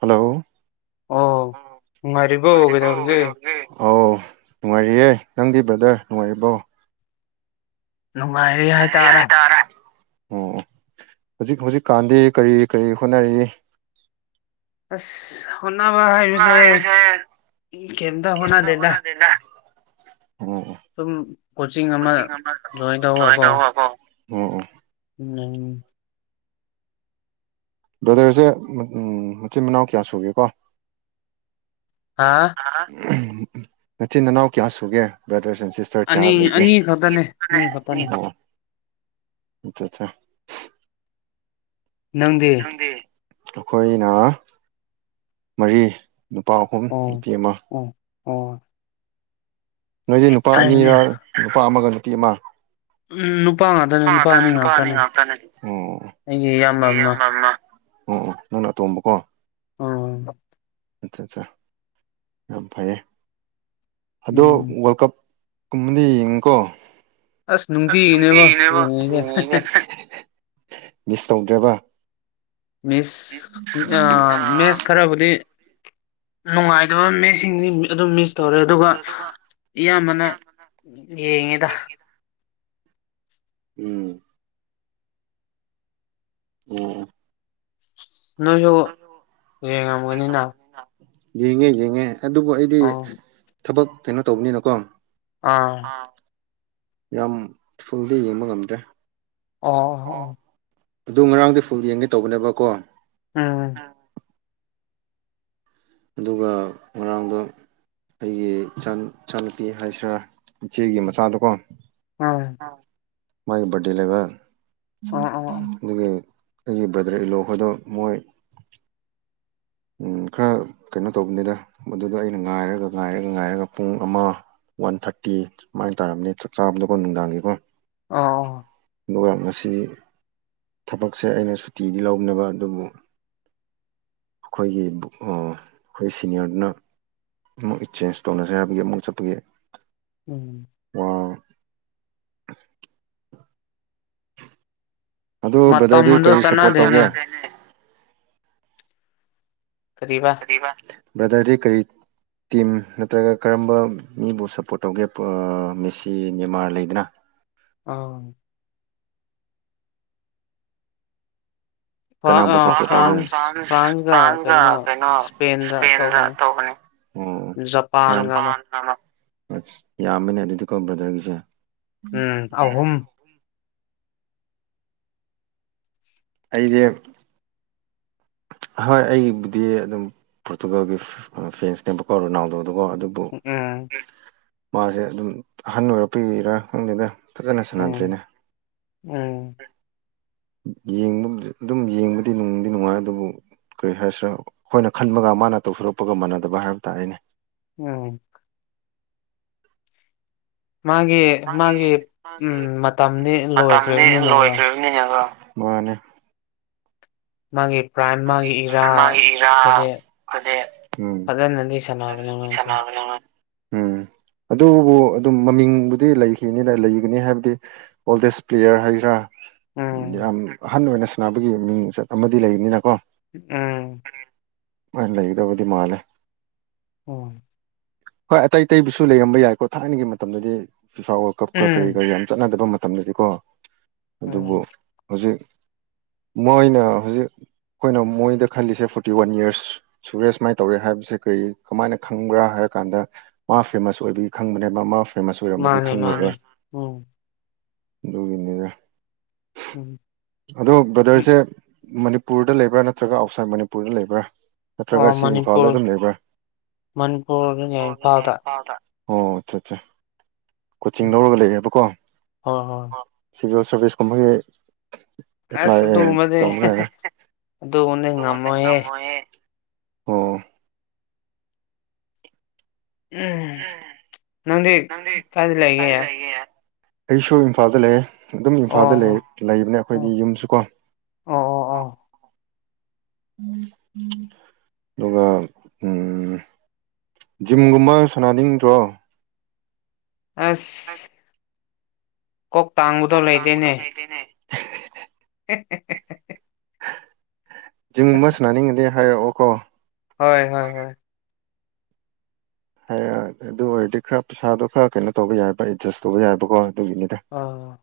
Hello ꯑꯣ ꯅꯨꯡꯉꯥꯏꯔꯤꯕꯣ ꯀꯩꯗꯧꯔꯤꯒꯦ ꯑꯧ ꯅꯨꯡꯉꯥꯏꯔꯤꯌꯦ ꯅꯪꯗꯤ ꯕ꯭ꯔꯗꯔ ꯅꯨꯡꯉꯥꯏꯔꯤꯕꯣ ꯅꯨꯡꯉꯥꯏꯔꯤ ꯉꯥꯏꯔꯤꯌꯦ ꯍꯥꯏꯇꯥꯔꯦ ꯍꯥꯏ ꯇꯥꯔꯦ ꯑꯣ ꯍꯨꯖꯤꯛ ꯍꯨꯖꯤꯛꯀꯥꯟꯗꯤ ꯀꯔꯤ ꯀꯔꯤ ꯍꯣꯠꯅꯔꯤ ꯑꯁ ꯍꯣꯠꯅꯕ ꯍꯥꯏ ꯕꯁꯦ ꯍꯥꯏꯕꯁꯦ ꯑꯩ ꯀꯦꯝꯗ ꯀꯩꯝꯇ ꯍꯣꯠꯅꯗꯦꯗꯥ ꯍꯣꯠꯅꯗꯦꯗ ꯁꯨꯝ ꯀꯣꯆꯤꯡ ꯑꯃ ꯖꯣꯏꯟ ꯇꯧꯋꯀꯣ ꯑꯣ ꯑꯣ ꯎꯝ ꯕ꯭ꯔꯗꯔꯁꯦ ꯃꯆꯤꯟ ꯃꯅꯥꯎ ꯀꯌꯥ ꯁꯨꯒꯦꯀꯣ ꯍꯥꯥ ꯅꯆꯤꯟ ꯅꯅꯥꯎ ꯀꯌꯥ ꯁꯨꯒꯦ ꯕ꯭ꯔꯗꯔꯁ ꯑꯦꯟ ꯁꯤꯁ ꯇꯔ ꯀꯌꯥ ꯑꯅꯤ ꯂꯩꯒꯦ ꯑꯅꯤ ꯈꯛꯇꯅꯦ ꯑꯅꯤ ꯈꯛꯇꯅꯦ ꯑꯣ ꯑꯠꯆꯥꯆꯥ ꯅꯪꯗꯤ ꯑꯩꯈꯣꯏꯅ ꯃꯔꯤ ꯅꯨꯄꯥ ꯑꯍꯨꯝ ꯑꯣ ꯅꯨꯄꯤ ꯑꯃ ꯑꯣ ꯑꯣ ꯅꯣꯏꯗꯤ ꯅꯨꯄꯥ ꯐꯩꯅꯦ ꯑꯅꯤꯔ ꯅꯨꯄꯥ ꯑꯃꯒ ꯅꯨꯄꯤ ꯑꯃ ꯎꯝ ꯅꯨꯄꯥ ꯉꯥꯛꯇꯅꯦ ꯑꯣ ꯍꯣꯏ ꯅꯨꯄꯥ ꯑꯅꯤ ꯉꯥꯛꯇꯅꯦ ꯉꯥꯛꯇꯥꯅꯤ ꯑꯩꯒꯤ ꯏꯌꯥꯝꯕ [unintelligible] ꯑꯃ ꯑꯃ ꯑꯣ ꯑꯣ ꯅꯪꯅ ꯑꯇꯣꯝꯕꯀꯣ ꯑꯥ ꯑꯠꯆꯥ ꯑꯠꯆꯥ ꯌꯥꯝ ꯐꯩꯌꯦ ꯑꯗꯣ ꯎꯝ ꯋꯥꯔꯜ ꯀꯞ ꯀꯨꯝꯕꯗꯤ ꯌꯦꯡꯉꯤꯀꯣ ꯑꯁ ꯅꯨꯡꯇꯤꯒꯤꯅꯦꯕ ꯌꯦꯡꯉꯤꯖꯦ ꯃꯤꯁ ꯇꯧꯗ꯭ꯔꯦꯕ ꯃꯤꯁ ꯁ ꯑꯗꯨꯝ ꯃꯦꯁ ꯃꯤꯁ ꯈꯔꯕꯨꯗꯤ ꯅꯨꯡꯉꯥꯏꯗꯕ ꯃꯦꯁꯁꯤꯡꯗꯤ ꯕꯤ ꯑꯗꯨꯝ ꯃꯤꯁ ꯇꯧꯔꯦ ꯑꯗꯨꯒ ꯏꯌꯥꯝꯕꯅ ꯑꯌꯥꯝꯕꯅ ꯌꯦꯡꯉꯤꯗ ꯎꯝ ꯑꯣ ꯅꯣꯏꯁꯨ ꯅꯪꯖꯨ ꯌꯦꯡꯉꯝꯒꯅꯤꯅ ꯌꯦꯡꯉꯦ ꯌꯦꯡꯉꯦ ꯑꯗꯨꯕꯨ ꯑꯩꯗꯤ ꯑꯣ ꯊꯕꯛ ꯀꯩꯅꯣ ꯇꯧꯕꯅꯤꯅꯀꯣ ꯑꯥ ꯌꯥꯝ ꯐꯨꯜꯗꯤ ꯌꯦꯡꯕ ꯉꯝꯗ꯭ꯔꯦ ꯑꯣ ꯍꯣ ꯑꯗꯨ ꯉꯔꯥꯡꯗꯤ ꯐꯨꯜ ꯌꯦꯡꯒꯦ ꯇꯧꯕꯅꯦꯕ ꯀꯣ ꯎꯝ ꯑꯗꯨꯒ ꯉꯔꯥꯡꯗꯣ ꯑꯩꯒꯤ ꯏꯆꯥ ꯏꯆꯥꯅꯨꯄꯤ ꯍꯥꯏꯁꯤꯔꯥ ꯏꯆꯦꯒꯤ ꯃꯆꯥꯗꯣꯀꯣ ꯎꯝ ꯃꯥꯒꯤ ꯕꯥꯔꯗꯦ ꯂꯩꯕꯥ ꯑꯣ ꯑꯣ ꯑꯣ ꯑꯗꯨꯒꯤ ꯑꯩꯒꯤ ꯕ꯭ꯔꯗꯔ ꯏꯂꯣ ꯈꯣꯏꯗꯣ ꯃꯣꯏ ꯎꯝ ꯈꯔ ꯀꯩꯅꯣ ꯇꯧꯕꯅꯤꯗ ꯃꯗꯨꯗ ꯑꯩꯅ ꯉꯥꯏꯔꯒ ꯉꯥꯏꯔꯒ ꯉꯥꯏꯔꯒ ꯄꯨꯡ ꯑꯃ ꯋꯥꯟ ꯊꯥꯔꯇꯤ ꯁꯨꯃꯥꯏꯅ ꯇꯥꯔꯝꯅꯦ ꯆꯥꯛ ꯆꯥꯕꯗꯣꯀꯣ ꯅꯨꯡꯗꯥꯡꯒꯤꯀꯣ ꯑꯣ ꯑꯗꯨꯒ ꯉꯁꯤ ꯊꯕꯛꯁꯦ ꯑꯩꯅ ꯁꯨꯇꯤꯗꯤ ꯂꯧꯅꯕ ꯑꯗꯨꯕꯨ ꯑꯩꯈꯣꯏꯒꯤ ꯑꯩꯈꯣꯏ ꯁꯤꯅꯤꯌꯔꯗꯨꯅ ꯑꯃꯨꯛ ꯏꯆꯦꯟꯖ ꯇꯧꯅꯁꯦ ꯍꯥꯏꯕꯒꯤ ꯑꯃꯨꯛ ꯆꯠꯄꯒꯤ ꯎꯝ ꯑꯣ ꯑꯗꯨ ꯕ꯭ꯔꯗꯔꯗꯤ ꯃꯇꯝꯗꯣ ꯀꯔꯤ ꯁꯞꯄꯣꯔꯠ ꯆꯠꯅꯗꯦꯅꯦ ꯇꯧꯒꯦ ꯀꯔꯤꯕꯥ ꯕ꯭ꯔꯗꯔꯗꯤ ꯀꯔꯤ ꯇꯤꯝ ꯅꯠꯇ꯭ꯔꯒ ꯀꯔꯝꯕ ꯃꯤꯕꯨ ꯁꯞꯄꯣꯔꯠ ꯇꯧꯒꯦ ꯃꯦꯁꯤ ꯅꯦꯃꯥꯔ ꯂꯩꯗꯅ ꯑꯥ ꯀꯅꯕꯨ ꯑꯥ ꯁꯞꯄꫭꯔꯠ ꯇꯧꯒꯦ ꯐ꯭ꯔꯥꯟꯁ ꯐ꯭ꯔꯥꯟꯁꯒ ꯐ꯭ꯔꯥꯟꯁꯗ ꯀꯩꯅꯣ ꯏꯁꯄꯦꯟꯗ ꯇꯧꯕꯅꯤ ꯇꯧꯕꯅꯦ ꯑꯣ ꯖꯄꯥꯟꯒ ꯐ꯭ꯔꯥꯟꯁ ꯑꯃ ꯑꯁ ꯌꯥꯝꯕꯅꯦ ꯑꯗꯨꯗꯤꯀꯣ ꯕ꯭ꯔꯗꯔꯒꯤꯁꯦ ꯎꯝ ꯑꯍꯨꯝ ꯑꯩꯗꯤ ꯍꯣꯏ ꯑꯩꯕꯨꯗꯤ ꯑꯗꯨꯝ ꯄꯣꯔꯇꯨꯒꯜꯒꯤ ꯐꯦꯟꯁꯅꯦꯕꯀꯣ ꯔꯣꯅꯥꯜꯗꯣꯗꯨꯀꯣ ꯑꯗꯨꯕꯨ ꯎꯝ ꯃꯥꯁꯦ ꯑꯗꯨꯝ ꯑꯍꯟ ꯑꯣꯏꯔꯛꯄꯒꯤꯔꯥ ꯈꯪꯗꯦꯗ ꯐꯖꯅ ꯎꯝ ꯁꯥꯟꯅꯗ꯭ꯔꯦꯅꯦ ꯎꯝ ꯌꯦꯡꯕꯝꯗꯤ ꯑꯗꯨꯝ ꯌꯦꯡꯕꯗꯤ ꯅꯨꯡꯗꯤ ꯅꯨꯡꯉꯥꯏ ꯑꯗꯨꯕꯨ ꯀꯔꯤ ꯍꯥꯏꯁꯤꯔꯥ ꯑꯩꯈꯣꯏꯅ ꯈꯟꯕꯒ ꯃꯥꯅ ꯇꯧꯊꯣꯔꯛꯄꯒ ꯃꯥꯟꯅꯗꯕ ꯍꯥꯏꯕ ꯇꯥꯔꯦꯅꯦ ꯎꯝ ꯃꯥꯒꯤ ꯃꯥꯒꯤ ꯎꯝ ꯃꯇꯝꯗꯤ ꯂꯣꯏꯈ꯭ꯔꯕꯅꯤꯅꯀꯣ ꯃꯤꯅꯀꯣ ꯃꯥꯅꯦ ꯃꯥꯒꯤ ꯄ꯭ꯔꯥꯏꯝ ꯃꯥ ꯃꯥꯒꯤ ꯏꯔꯥ ꯃꯥꯒꯤ [unintelligible] ꯑꯗꯨꯗꯤ ꯏꯔꯥꯗꯨꯗꯤ ꯐꯖꯅꯗꯤ ꯁꯥꯟꯅꯕꯅꯦ [unintelligible] ꯗꯦꯛ ꯁ ꯃꯥꯁꯦ ꯎꯝ ꯑꯗꯨꯕꯨ ꯑꯗꯨꯝ ꯃꯃꯤꯡꯕꯨꯗꯤ ꯂꯩꯈꯤꯕꯅꯤꯅ ꯂꯩꯒꯅꯤ ꯍꯥꯏꯕꯗꯤ ꯑꯣꯜꯗꯦꯁ ꯄ꯭ꯂꯦꯌꯥꯔ ꯍꯥꯏꯁꯤꯔꯥ ꯎꯝ ꯌꯥꯝ ꯑꯍꯟ ꯑꯣꯏꯅ ꯁꯥꯟꯅꯕꯒꯤ ꯃꯤꯡꯆꯠ ꯑꯃꯗꯤ ꯂꯩꯕꯅꯤꯅꯀꯣ ꯑꯝ ꯍꯣꯢ ꯂꯩꯒꯗꯧꯕꯗꯤ ꯃꯥꯜꯂꯦ ꯎꯝ ꯍꯣꯏ ꯑꯇꯩ ꯑꯇꯩꯕꯨꯁꯨ ꯂꯩꯔꯝꯕ ꯌꯥꯏꯀꯣ ꯊꯥꯏꯅꯒꯤ ꯃꯇꯝꯗꯗꯤ ꯐꯤꯐꯥ ꯋꯥꯜ ꯀꯞꯀ ꯀꯔꯤ ꯎꯝ ꯀꯔꯤ ꯌꯥꯝ ꯆꯠꯅꯗꯕ ꯃꯇꯝ ꯃꯇꯝꯗꯗꯤꯀꯣ ꯑꯗꯨꯕꯨ ꯎꯝ ꯍꯧꯖꯤꯛ ꯃꯣꯏꯅ ꯍꯧꯖꯤꯛ ꯑꯩꯈꯣꯏꯅ ꯃꯣꯏꯗ ꯈꯜꯂꯤꯁꯦ ꯐꯣꯔꯇꯤ ꯋꯥꯟ ꯌꯥꯔꯁ ꯁꯨꯔꯦ ꯁꯨꯃꯥꯏ ꯇꯧꯔꯦ ꯍꯥꯏꯕꯁꯦ ꯀꯔꯤ ꯀꯃꯥꯏꯅ ꯈꯪꯕ꯭ꯔꯥ ꯍꯥꯏꯔ ꯀꯥꯟꯗ ꯃꯥ ꯐꯦꯃꯁ ꯑꯣꯏꯕꯒꯤ ꯈꯪꯕꯅꯦꯕ ꯃꯥ ꯃꯥ ꯐꯦꯃꯁ ꯑꯣꯏꯔꯝꯃꯗꯤ ꯃꯥꯅꯦ ꯃꯥꯅꯦ ꯈꯪꯉꫭꯏꯕ ꯎꯝ ꯑꯗꯨꯒꯤꯅꯤꯅꯦ ꯎꯝ ꯑꯗꫭ ꯕ꯭ꯔꯗꯔꯁꯦ ꯃꯅꯤꯄꯨꯔꯗ ꯂꯩꯕ꯭ꯔꯥ, ꯅꯠꯇ꯭ꯔꯒ ꯑꯥꯎꯠꯁꯥꯏꯠ ꯃꯅꯤꯄꯨꯔꯗ ꯂꯩꯕ꯭ꯔꯥ, ꯅꯠꯇ꯭ꯔꯒ ꯁꯤ ꯏꯝꯐꯥꯜꯗ ꯑꯗꯨꯝ ꯂꯩꯕ꯭ꯔꯥ? ꯃꯅꯤꯄꯨꯔꯗ꯫ [unintelligible] ꯀꯣꯆꯤꯡ ꯎꯝ ꯂꯧꯔꯒ ꯂꯩꯌꯦꯕꯀꯣ? ꯍꯣꯏ ꯍꯣꯏ ꯁꯤꯚꯤꯜ ꯁꯥꯔꯚꯤꯁ ꯀꯨꯝꯕꯒꯤ, ꯑꯁ ꯑꯗꯨꯒꯨꯝꯕꯗꯤ ꯑꯗꯨꯒꯨꯝꯕꯗꯤ ꯉꯝꯃꯣꯏꯌꯦ꯫ [unintelligible] ꯑꯣ ꯎꯝ ꯅꯪꯗꯤ ꯀꯥꯏꯗ ꯂꯩꯒꯦ? ꯑꯩꯁꯨ ꯏꯝꯐꯥꯜꯗ ꯂꯩꯌꯦ ꯑꯗꯨꯝ ꯑꯣ ꯏꯝꯐꯥꯜꯗ ꯂꯩ ꯑꯣ ꯂꯩꯕꯅꯦ ꯑꯣ ꯑꯩꯈꯣꯏꯗꯤ ꯌꯨꯝꯁꯨ ꯀꯣ꯫ ꯑꯣ ꯑꯣ ꯑꯣ ꯑꯗꯨꯒ ꯎꯝ, ꯖꯤꯝ ꯒꯨꯝꯕ ꯁꯥꯟꯅꯅꯤꯡꯗ꯭ꯔꯣ? ꯑꯁ [inaudible] ꯀꯣꯛ ꯇꯥꯡꯕꯗꯣ ꯀꯣꯛ ꯂꯩꯗꯦꯅꯦ꯫ [unintelligible] [inaudible] [unintelligible] ꯖꯤꯝ ꯒꯨꯝꯕ ꯁꯅꯥꯅꯤꯡꯉꯗꯤ ꯍꯥꯏꯔꯛꯑꯣ ꯀꯣ꯫ ꯍꯣꯏ ꯍꯣꯏ ꯍꯣꯏ ꯍꯥꯏꯔꯛ ꯑꯗꯨ ꯑꯣꯏꯔꯗꯤ ꯈꯔ ꯄꯩꯁꯥꯗꯣ ꯈꯔ ꯀꯩꯅꯣ ꯇꯧꯕ ꯌꯥꯏꯕ ꯑꯦꯗꯖꯁ ꯇꯧꯕ ꯌꯥꯏꯕꯀꯣ ꯑꯗꯨꯒꯤꯅꯤꯗ꯫ ꯑꯣ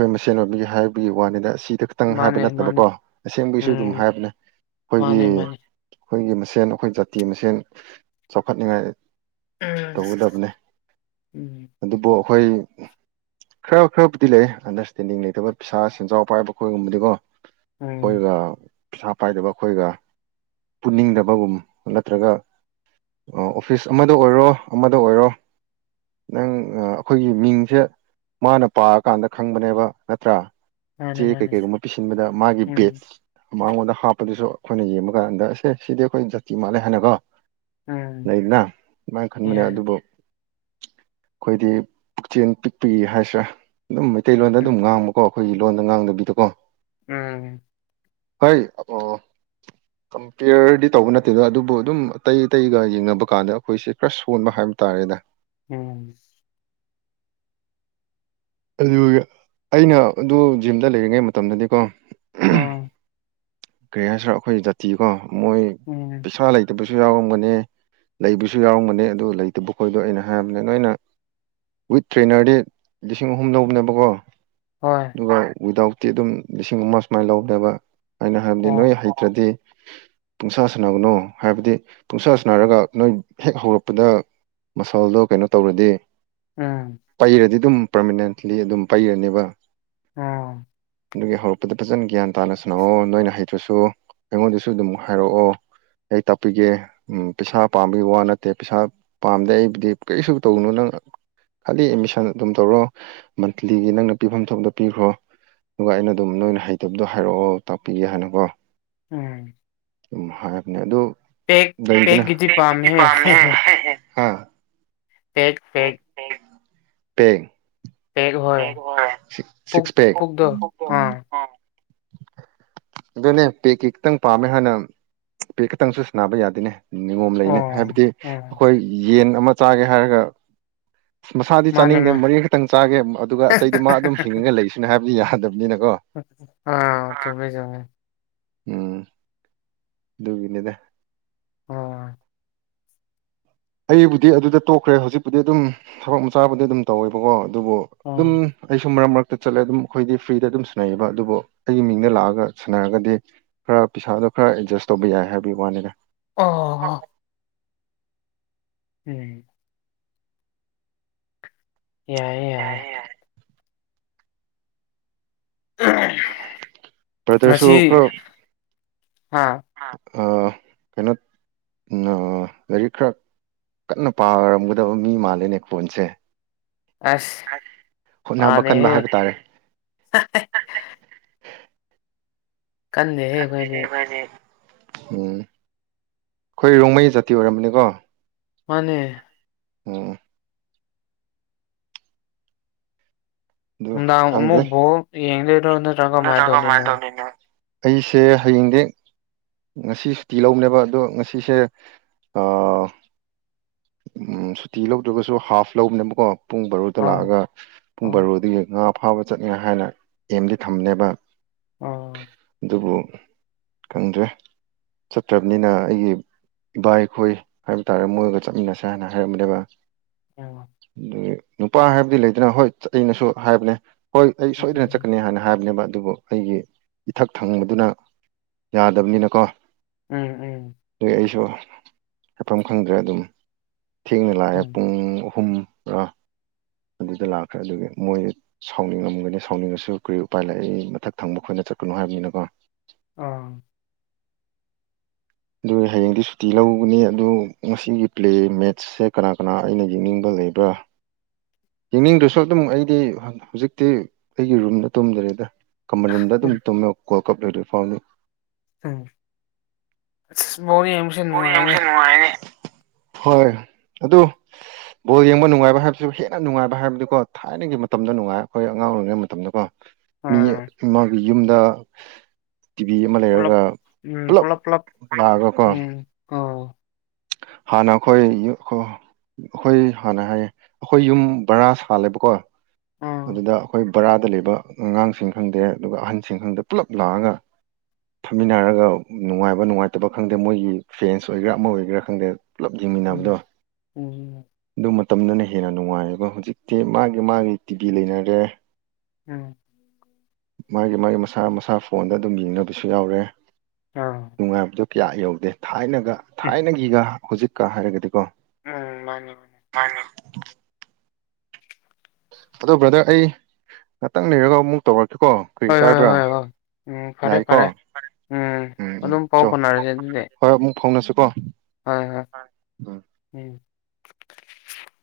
ꯑꯩꯈꯣꯏ ꯃꯁꯦꯟ ꯑꯣꯏꯕꯤꯒꯤ ꯍꯥꯏꯕꯒꯤ ꯋꯥꯅꯤꯗ ꯑꯁꯤꯗ ꯈꯤꯇꯪ ꯍꯥꯏꯕ ꯃꯥꯅꯦ ꯃꯥꯅꯦ ꯅꯠꯇꯕꯀꯣ ꯑꯁꯦꯡꯕꯒꯤꯁꯨ ꯑꯗꯨꯝ ꯎꯝ ꯍꯥꯏꯕꯅꯦ ꯑꯩꯈꯣꯏꯒꯤ, ꯃꯥꯅꯦ ꯃꯥꯅꯦ ꯑꯩꯈꯣꯏꯒꯤ ꯃꯁꯦꯟ ꯑꯩꯈꯣꯏ ꯖꯥꯇꯤ ꯃꯁꯦꯟ꯫ ꯆꯥꯎꯈꯠꯅꯤꯉꯥꯏ ꯎꯝ ꯇꯧꯒꯗꯕꯅꯦ ꯎꯝ ꯑꯗꯨꯕꯨ ꯑꯩꯈꯣꯏ, ꯈꯔ ꯈꯔꯕꯨꯗꯤ ꯂꯩꯌꯦ ꯑꯟꯗꯔꯁꯇꯦꯟꯗꯤꯡ ꯂꯩꯇꯕ ꯄꯩꯁꯥ ꯁꯦꯟꯖꯥꯎ ꯄꯥꯏꯕ ꯈꯣꯏꯒꯨꯝꯕꯗꯤꯀꯣ꯫ ꯎꯝ ꯑꯩꯈꯣꯏꯒ ꯄꯩꯁꯥ ꯄꯥꯏꯗꯕ ꯑꯩꯈꯣꯏꯒ ꯄꯨꯅꯤꯡꯗꯕꯒꯨꯝ ꯅꯠꯇ꯭ꯔꯒ, ꯑꯣꯐꯤꯁ ꯑꯃꯗ ꯑꯣꯏꯔꯣ, ꯑꯃꯗ ꯑꯣꯏꯔꯣ꯫ ꯅꯪ ꯑꯩꯈꯣꯏꯒꯤ ꯃꯤꯡꯁꯦ ꯃꯥꯅ ꯄꯥꯔꯀꯥꯟꯗ ꯈꯪꯕꯅꯦꯕ ꯅꯠꯇ꯭ꯔꯥ? ꯃꯥꯅꯦ ꯆꯦ ꯀꯩ ꯃꯥꯅꯦ ꯀꯩꯒꯨꯝꯕ ꯄꯤꯁꯤꯟꯕꯗ ꯃꯥꯒꯤ ꯕꯦꯠ ꯎꯝ ꯃꯉꯣꯟꯗ ꯍꯥꯞꯄꯗꯨꯁꯨ ꯑꯩꯈꯣꯏꯅ ꯌꯦꯡꯕ ꯀꯥꯟꯗ ꯑꯁꯦ ꯁꯤꯗꯤ ꯑꯩꯈꯣꯏ ꯖꯥꯇꯤ ꯃꯥꯜꯂꯦ ꯍꯥꯏꯅꯀꯣ꯫ ꯎꯝ ꯂꯩꯗꯅ ꯑꯗꯨꯃꯥꯏꯅ ꯈꯟꯕꯅꯦ ꯌꯥꯏ ꯑꯗꯨꯕꯨ, ꯑꯩꯈꯣꯏꯗꯤ ꯄꯨꯛꯆꯦꯟ ꯄꯤꯛꯄꯒꯤ ꯍꯥꯏꯁꯤꯔꯥ ꯑꯗꯨꯝ ꯃꯩꯇꯩꯂꯣꯟꯗ ꯑꯗꯨꯝ ꯎꯝ ꯉꯥꯡꯕ ꯀꯣ ꯑꯩꯈꯣꯏꯒꯤ ꯂꯣꯟꯗ ꯉꯥꯡꯗꯕꯤꯗ ꯀꯣ꯫ ꯎꯝ ꯍꯣꯏ ꯀꯝꯄꯤꯌꯔꯗꯤ ꯇꯧꯕ ꯅꯠꯇꯦꯗ ꯑꯗꯨꯕꯨ ꯑꯗꯨꯝ ꯑꯇꯩ ꯑꯇꯩꯒ ꯌꯦꯡꯅꯕ ꯀꯥꯟꯗ ꯑꯩꯈꯣꯏꯁꯦ ꯈꯔ ꯁꯣꯟꯕ ꯍꯥꯏꯕ ꯇꯥꯔꯦꯗ꯫ ꯎꯝ ꯑꯗꯨꯒ ꯑꯩꯅ ꯑꯗꯨ ꯖꯤꯝꯗ ꯂꯩꯔꯤꯉꯩ ꯃꯇꯝꯗꯗꯤꯀꯣ, ꯎꯝ ꯀꯔꯤ ꯍꯥꯏꯁꯤꯔ ꯑꯩꯈꯣꯏ ꯖꯥꯇꯤꯀꯣ ꯃꯣꯏ ꯎꯝ ꯄꯩꯁꯥ ꯂꯩꯇꯕꯁꯨ ꯌꯥꯎꯔꯝꯒꯅꯤ꯫ ꯂꯩꯕꯁꯨ ꯌꯥꯎꯔꯝꯒꯅꯤ ꯑꯗꯨ ꯂꯩꯇꯕ ꯈꯣꯏꯗꯣ ꯑꯩꯅ ꯍꯥꯏꯔꯝꯕꯅꯦ ꯅꯣꯏꯅ ꯋꯤꯠ ꯇ꯭ꯔꯦꯅꯔꯗꯤ ꯂꯤꯁꯤꯡ ꯑꯍꯨꯝ ꯂꯧꯕꯅꯦꯅꯕꯀꯣ꯫ ꯍꯣꯏ ꯑꯗꯨꯒ ꯋꯤꯗꯥꯎꯠꯇꯤ ꯑꯗꯨꯝ ꯂꯤꯁꯤꯡ ꯑꯃ ꯁꯨꯃꯥꯏꯅ ꯂꯧꯕꯅꯦꯕ ꯑꯩꯅ ꯍꯥꯏꯕꯗꯤ ꯅꯣꯏ ꯑꯣ ꯍꯩꯇ꯭ꯔꯗꯤ ꯄꯨꯡꯁꯥ ꯁꯥꯟꯅꯒꯅꯨ ꯍꯥꯏꯕꯗꯤ ꯄꯨꯡꯁꯥ ꯁꯥꯟꯅꯔꯒ ꯅꯣꯏ ꯍꯦꯛ ꯍꯧꯔꯛꯄꯗ ꯃꯁꯜꯗꯣ ꯀꯩꯅꯣ ꯇꯧꯔꯗꯤ ꯎꯝ ꯄꯩꯔꯗꯤ ꯑꯗꯨꯝ ꯄꯔꯃꯅꯦꯟꯠꯂꯤ ꯑꯗꯨꯝ ꯄꯩꯔꯅꯦꯕ ꯎꯝ ꯑꯗꯨꯒꯤ ꯍꯧꯔꯛꯄꯗ ꯐꯖꯅ ꯒ꯭ꯌꯥꯟ ꯇꯥꯅ ꯁꯥꯅꯑꯣ ꯅꯣꯏꯅ ꯍꯩꯇ꯭ꯔꯁꯨ ꯑꯩꯉꯣꯟꯗꯁꯨ ꯑꯗꯨꯝ ꯍꯥꯏꯔꯛꯑꯣ ꯑꯩ ꯇꯥꯛꯄꯤꯒꯦ ꯎꯝ ꯄꯩꯁꯥ ꯄꯥꯝꯕꯒꯤ ꯋꯥ ꯅꯠꯇꯦ ꯄꯩꯁꯥ ꯄꯥꯝꯗꯦ ꯑꯩꯕꯨꯗꯤ ꯀꯔꯤꯁꯨ ꯇꯧꯅꯨ ꯅꯪ ꯈꯂꯤ ꯑꯦꯠꯃꯤꯁꯟ ꯑꯗꯨꯝ ꯇꯧꯔꯣ ꯃꯟꯠꯂꯤꯒꯤ ꯅꯪꯅ ꯄꯤꯐꯝ ꯊꯣꯛꯕꯗꯨ ꯄꯤꯈ꯭ꯔꯣ ꯑꯗꯨꯒ ꯑꯩꯅ ꯑꯗꯨꯝ ꯅꯣꯏꯅ ꯍꯩꯇꯕꯗꯣ ꯍꯥꯏꯔꯛꯑꯣ ꯇꯥꯛꯄꯤꯒꯦ ꯍꯥꯏꯅꯀꯣ ꯎꯝ ꯎꯝ ꯍꯥꯏꯕꯅꯦ ꯑꯗꯨ ꯄꯦꯛ ꯂꯩꯗꯅ ꯄꯦꯛꯀꯤꯗꯤ ꯄꯥꯝꯃꯦꯍꯦ [unintelligible] ꯄꯦꯛ ꯄꯦꯛ ꯄꯦꯡ ꯄꯦꯛ ꯍꯣꯏ ꯄꯨꯛ ꯁꯤꯛꯁ ꯄꯦꯛ ꯄꯨꯛꯗꯣ ꯑꯥ [inaudible] ꯑꯗꯨꯅꯦ ꯄꯦꯛ ꯀꯤ ꯈꯤꯇꯪ ꯄꯥꯝꯃꯦ ꯍꯥꯟꯅ ꯄꯦꯛ ꯈꯤꯇꯪꯁꯨꯟꯅꯕ ꯌꯥꯗꯦꯅꯦ ꯅꯤꯉꯣꯝ ꯑꯣ ꯂꯩꯅꯦ ꯍꯥꯏꯕꯗꯤ ꯎꯝ ꯑꯩꯈꯣꯏ ꯌꯦꯟ ꯑꯃ ꯆꯥꯒꯦ ꯍꯥꯏꯔꯒ ꯃꯁꯥꯗꯤ ꯃꯥꯅꯦ ꯆꯥꯅꯤꯡꯗꯦ ꯃꯥꯅꯦ ꯃꯔꯤ ꯈꯛꯇꯪ ꯆꯥꯒꯦ ꯑꯗꯨꯒ ꯑꯇꯩꯗꯤ ꯃꯥ ꯑꯗꯨꯝ ꯍꯤꯡꯉ ꯂꯩꯁꯅꯨ ꯍꯥꯏꯕꯗꯤ ꯌꯥꯗꯕꯅꯤꯅꯀꯣ ꯑꯥ ꯆꯨꯝꯃꯦ ꯆꯨꯝꯃꯦ ꯎꯝ ꯑꯗꯨꯒꯤꯅꯤꯗ ꯑꯣ ꯑꯩꯕꯨꯗꯤ ꯑꯗꯨꯗ ꯇꯣꯛꯈ꯭ꯔꯦ ꯍꯧꯖꯤꯛꯄꯨꯗꯤ ꯑꯗꯨꯝ ꯊꯕꯛ ꯃꯆꯥꯕꯨꯗꯤ ꯑꯗꯨꯝ ꯇꯧꯋꯦꯕꯀꯣ ꯑꯗꯨꯕꯨ ꯑꯗꯨꯝ ꯑꯣ ꯑꯩꯁꯨ ꯃꯔꯛ ꯃꯔꯛꯇ ꯆꯠꯂꯦ ꯑꯗꯨꯝ ꯑꯩꯈꯣꯏꯗꯤ ꯐ꯭ꯔꯤꯗ ꯑꯗꯨꯝ ꯁꯥꯟꯅꯩꯌꯦꯕ ꯑꯗꯨꯕꯨ ꯑꯩꯒꯤ ꯃꯤꯡꯗ ꯂꯥꯛꯑꯒ ꯁꯥꯟꯅꯔꯒꯗꯤ ꯈꯔ ꯄꯩꯁꯥꯗꯣ ꯈꯔ ꯑꯦꯗꯖꯁ ꯇꯧꯕ ꯌꯥꯏ ꯍꯥꯏꯕꯒꯤ ꯋꯥꯅꯤꯅ ꯑꯣ ꯎꯝ ꯌꯥꯏꯌꯦ ꯌꯥꯏꯌꯦ ꯕ꯭ꯔꯗꯔꯁꯨ ꯉꯁꯤ ꯍꯥꯥ ꯑ ꯀꯩꯅꯣ [unintelligible] ꯑꯥ ꯂꯥꯏꯔꯤꯛ ꯈꯔ ꯀꯟꯅ ꯄꯥꯔꯝꯒꯗꯕ ꯃꯤ ꯃꯥꯜꯂꯦꯅꯦ ꯈꯣꯟꯁꯦ ꯑꯁ [unintelligible] ꯍꯣꯠꯅꯕ ꯄꯥꯗꯦꯍꯦ ꯀꯟꯕ ꯍꯥꯏꯕ ꯇꯥꯔꯦ [unintelligible] ꯀꯟꯗꯦꯍꯦ ꯑꯩꯈꯣꯏꯗꯤ [unintelligible] ꯎꯝ ꯑꯩꯈꯣꯏ ꯔꯣꯡꯃꯩ ꯖꯥꯇꯤ ꯑꯣꯏꯔꯝꯕꯅꯤꯀꯣ ꯃꯥꯅꯦ ꯎꯝ ꯑꯗꯨ ꯅꯨꯡꯗꯥꯡ ꯈꯪꯗꯦ ꯑꯃꯨꯛ ꯕꯣꯜ ꯌꯦꯡꯗꯣꯏꯔꯣ ꯅꯠꯇ꯭ꯔꯒ ꯀꯃꯥꯏꯅ [unintelligible] ꯇꯧꯗꯣꯏꯅꯣ ꯑꯪ ꯑꯩꯁꯦ ꯍꯌꯦꯡꯗꯤ ꯉꯁꯤ ꯁꯨꯇꯤ ꯂꯧꯕꯅꯦꯕ ꯑꯗꯣ ꯉꯁꯤꯁꯦ ꯑꯥ ꯎꯝ ꯁꯨꯇꯤ ꯂꯧꯗ꯭ꯔꯒꯁꯨ ꯍꯥꯐ ꯂꯧꯕꯅꯦꯕꯀꯣ ꯄꯨꯡ ꯕꯥꯔꯣꯗ ꯑꯣ ꯂꯥꯛꯑꯒ ꯄꯨꯡ ꯕꯥꯔꯣ ꯉꯥ ꯐꯥꯕ ꯆꯠꯅꯤꯉꯥꯏ ꯍꯥꯏꯅ ꯑꯦꯝꯗꯤ ꯊꯝꯅꯦꯕ ꯑ ꯑꯗꯨꯕꯨ ꯈꯪꯗ꯭ꯔꯦ ꯆꯠꯇ꯭ꯔꯕꯅꯤꯅ ꯑꯩꯒꯤ ꯏꯕꯥꯏꯈꯣꯏ ꯍꯥꯏꯕ ꯇꯥꯔꯦ ꯃꯣꯏꯒ ꯆꯠꯃꯤꯟꯅꯁꯦ ꯍꯥꯏꯅ ꯍꯥꯏꯔꯝꯕꯅꯦꯕ ꯑꯗꯨ ꯅꯨꯄꯥ ꯍꯥꯏꯕꯗꯤ ꯂꯩꯗꯅ ꯍꯣꯏ ꯑꯩꯅꯁꯨ ꯍꯥꯏꯕꯅꯦ ꯍꯣꯏ ꯑꯩ ꯁꯣꯏꯗꯅ ꯎꯝ ꯆꯛꯀꯅꯤ ꯍꯥꯏꯅ ꯍꯥꯏꯕꯅꯦꯕ ꯑꯗꯨꯕꯨ ꯑꯩꯒꯤ ꯏꯊꯛ ꯊꯪꯕꯗꯨꯅ ꯌꯥꯗꯕꯅꯤꯅꯀꯣ ꯎꯝ ꯎꯝ ꯑꯗꯨꯏ ꯑꯩꯁꯨ ꯍꯥꯏꯐꯝ ꯈꯪꯗ꯭ꯔꯦ ꯑꯗꯨꯝ ꯊꯦꯡꯅ ꯂꯥꯛꯑꯦ ꯎꯝ ꯄꯨꯡ ꯑꯍꯨꯝꯔ ꯑꯗꯨꯗ ꯂꯥꯛꯈ꯭ꯔꯦ ꯑꯗꯨꯒꯤ ꯃꯣꯏ ꯁꯥꯎꯅꯤꯡ ꯉꯝꯒꯅꯤ ꯁꯥꯎꯅꯤꯡꯉꯁꯨ ꯀꯔꯤ ꯎꯄꯥꯏ ꯂꯩ ꯃꯊꯛ ꯊꯪꯕ ꯈꯣꯏꯅ ꯆꯠꯀꯅꯨ ꯍꯥꯏꯕꯅꯤꯅꯀꯣ ꯑꯥ ꯗꯨꯏ ꯍꯌꯦꯡꯗꯤ ꯁꯨꯇꯤ ꯂꯧꯒꯅꯤ ꯑꯗꯨ ꯉꯁꯤꯒꯤ ꯄ꯭ꯂꯦ ꯃꯦꯠꯆ ꯁꯦ ꯀꯅꯥ ꯀꯅꯥ ꯑꯩꯅ ꯌꯦꯡꯅꯤꯡꯕ ꯂꯩꯕ꯭ꯔꯥ ꯌꯦꯡꯅꯤꯡꯗ꯭ꯔꯁꯨ ꯑꯗꯨꯝ ꯑꯩꯗꯤ ꯍꯨꯖꯤꯛꯇꯤ ꯑꯩꯒꯤ ꯔꯨꯝꯗ ꯇꯨꯝꯗꯔꯦꯗ ꯀꯃꯟ ꯔꯨꯝꯗ ꯑꯗꯨꯝ ꯎꯝ ꯇꯨꯝꯃꯦ ꯋꯥꯜ ꯀꯞ ꯂꯣꯏꯗ꯭ꯔꯤ ꯐꯥꯎꯗꯤ ꯑꯪ ꯑꯁ ꯕꯣꯜ ꯌꯦꯡꯕꯁꯤ ꯕꯣꯜ ꯌꯦꯡꯕꯁꯦ ꯅꯨꯉꯥꯏꯌꯦꯅꯦ ꯍꯣꯏ ꯑꯗꯨ ꯕꯣꯜ ꯌꯦꯡꯕ ꯅꯨꯡꯉꯥꯏꯕ ꯍꯥꯏꯕꯁꯨ ꯍꯦꯟꯅ ꯅꯨꯡꯉꯥꯏꯕ ꯍꯥꯏꯕꯗꯤꯀꯣ ꯊ ꯊꯥꯏꯅꯒꯤ ꯃꯇꯝꯗ ꯅꯨꯡꯉꯥꯏ ꯑꯈꯣꯏ ꯑꯉꯥꯡ ꯑꯣꯏꯔꯤꯉꯩ ꯃꯇꯝꯗꯀꯣ ꯃꯤ ꯑꯥ ꯑꯃꯒꯤ ꯌꯨꯝꯗ ꯇꯤꯚꯤ ꯑꯃ ꯄꯨꯂꯞ ꯂꯩꯔꯒ ꯎꯝ ꯄꯨꯂꯞ ꯂꯥꯛꯑꯒꯀꯣ ꯑ ꯍꯥꯟꯅ ꯑꯈꯣꯏ [unintelligible] ꯑꯈꯣꯏ ꯍꯥꯟꯅ ꯍꯥꯏꯌꯦ ꯑꯈꯣꯏ ꯌꯨꯝ ꯕꯔꯥ ꯁꯥꯜꯂꯦꯕꯀꯣ ꯑꯥ ꯑꯗꯨꯗ ꯑꯈꯣꯏ ꯕꯔꯥꯗ ꯂꯩꯕ ꯑꯉꯥꯡꯁꯤꯡ ꯈꯪꯗꯦ ꯑꯗꯨꯒ ꯑꯍꯟꯁꯤꯡ ꯈꯪꯗꯦ ꯄꯨꯜꯂꯞ ꯂꯥꯛꯑꯒ ꯐꯝꯃꯤꯟꯅꯔꯒ ꯅꯨꯡꯉꯥꯏꯕ ꯅꯨꯡꯉꯥꯏꯇꯕ ꯈꯪꯗꯦ ꯃꯣꯏꯒꯤ ꯐꯦꯟꯁ ꯑꯣꯏꯒꯦꯔꯥ ꯑꯃ ꯑꯣꯏꯒꯦꯔꯥ ꯈꯪꯗꯦ ꯄꯨꯂꯞ ꯌꯦꯡꯃꯤꯟꯅꯕꯗꯣ ꯎꯝ ꯎꯝ ꯑꯗꯨ ꯃꯇꯝꯗꯨꯅ ꯍꯦꯟꯅ ꯅꯨꯡꯉꯥꯏꯌꯦꯕ ꯍꯧꯖꯤꯛꯇꯤ ꯃꯥꯒꯤ ꯃꯥꯒꯤ ꯇꯤꯚꯤ ꯂꯩꯅꯔꯦ ꯎꯝ ꯃꯥꯒꯤ ꯃꯥꯒꯤ ꯃꯁꯥ ꯃꯁꯥ ꯐꯣꯟꯗ ꯑꯗꯨꯝ ꯌꯦꯡꯅꯕꯁꯨ ꯌꯥꯎꯔꯦ ꯑꯥ ꯅꯨꯡꯉꯥꯏꯕꯗꯣ ꯀꯌꯥ ꯌꯧꯗꯦ ꯊꯥꯏꯅꯒ ꯎꯝ ꯊꯥꯏꯅꯒꯤꯒ ꯍꯨꯖꯤꯛꯀ ꯍꯥꯏꯔꯒꯗꯤꯀꯣ ꯎꯝ ꯃꯥꯅꯤ ꯍꯣꯏ ꯃꯥꯅꯤ ꯑꯗꯣ ꯕ꯭ꯔꯗꯔ ꯑꯩ ꯉꯥꯇꯪ ꯂꯩꯔꯒ ꯑꯃꯨꯛ ꯇꯧꯔꯛꯀꯦꯀꯣ ꯀꯔꯤ ꯍꯣꯏ ꯍꯣꯏ ꯀꯥꯏꯕ꯭ꯔꯥ ꯍꯣꯏ ꯍꯣꯏ ꯎꯝ ꯐꯔꯦ ꯌꯥꯏꯀꯣ ꯐꯔꯦ ꯎꯝ ꯎꯝ ꯑꯗꯨꯝ ꯄꯥꯎ ꯆꯣ ꯐꯥꯎꯅꯔꯖꯦ ꯑꯗꯨꯗꯤ ꯍꯣꯏ ꯑꯃꯨꯛ ꯐꯥꯎꯅꯁꯤꯀꯣ ꯍꯣꯏ ꯍꯣꯏ ꯎꯝ ꯎꯝ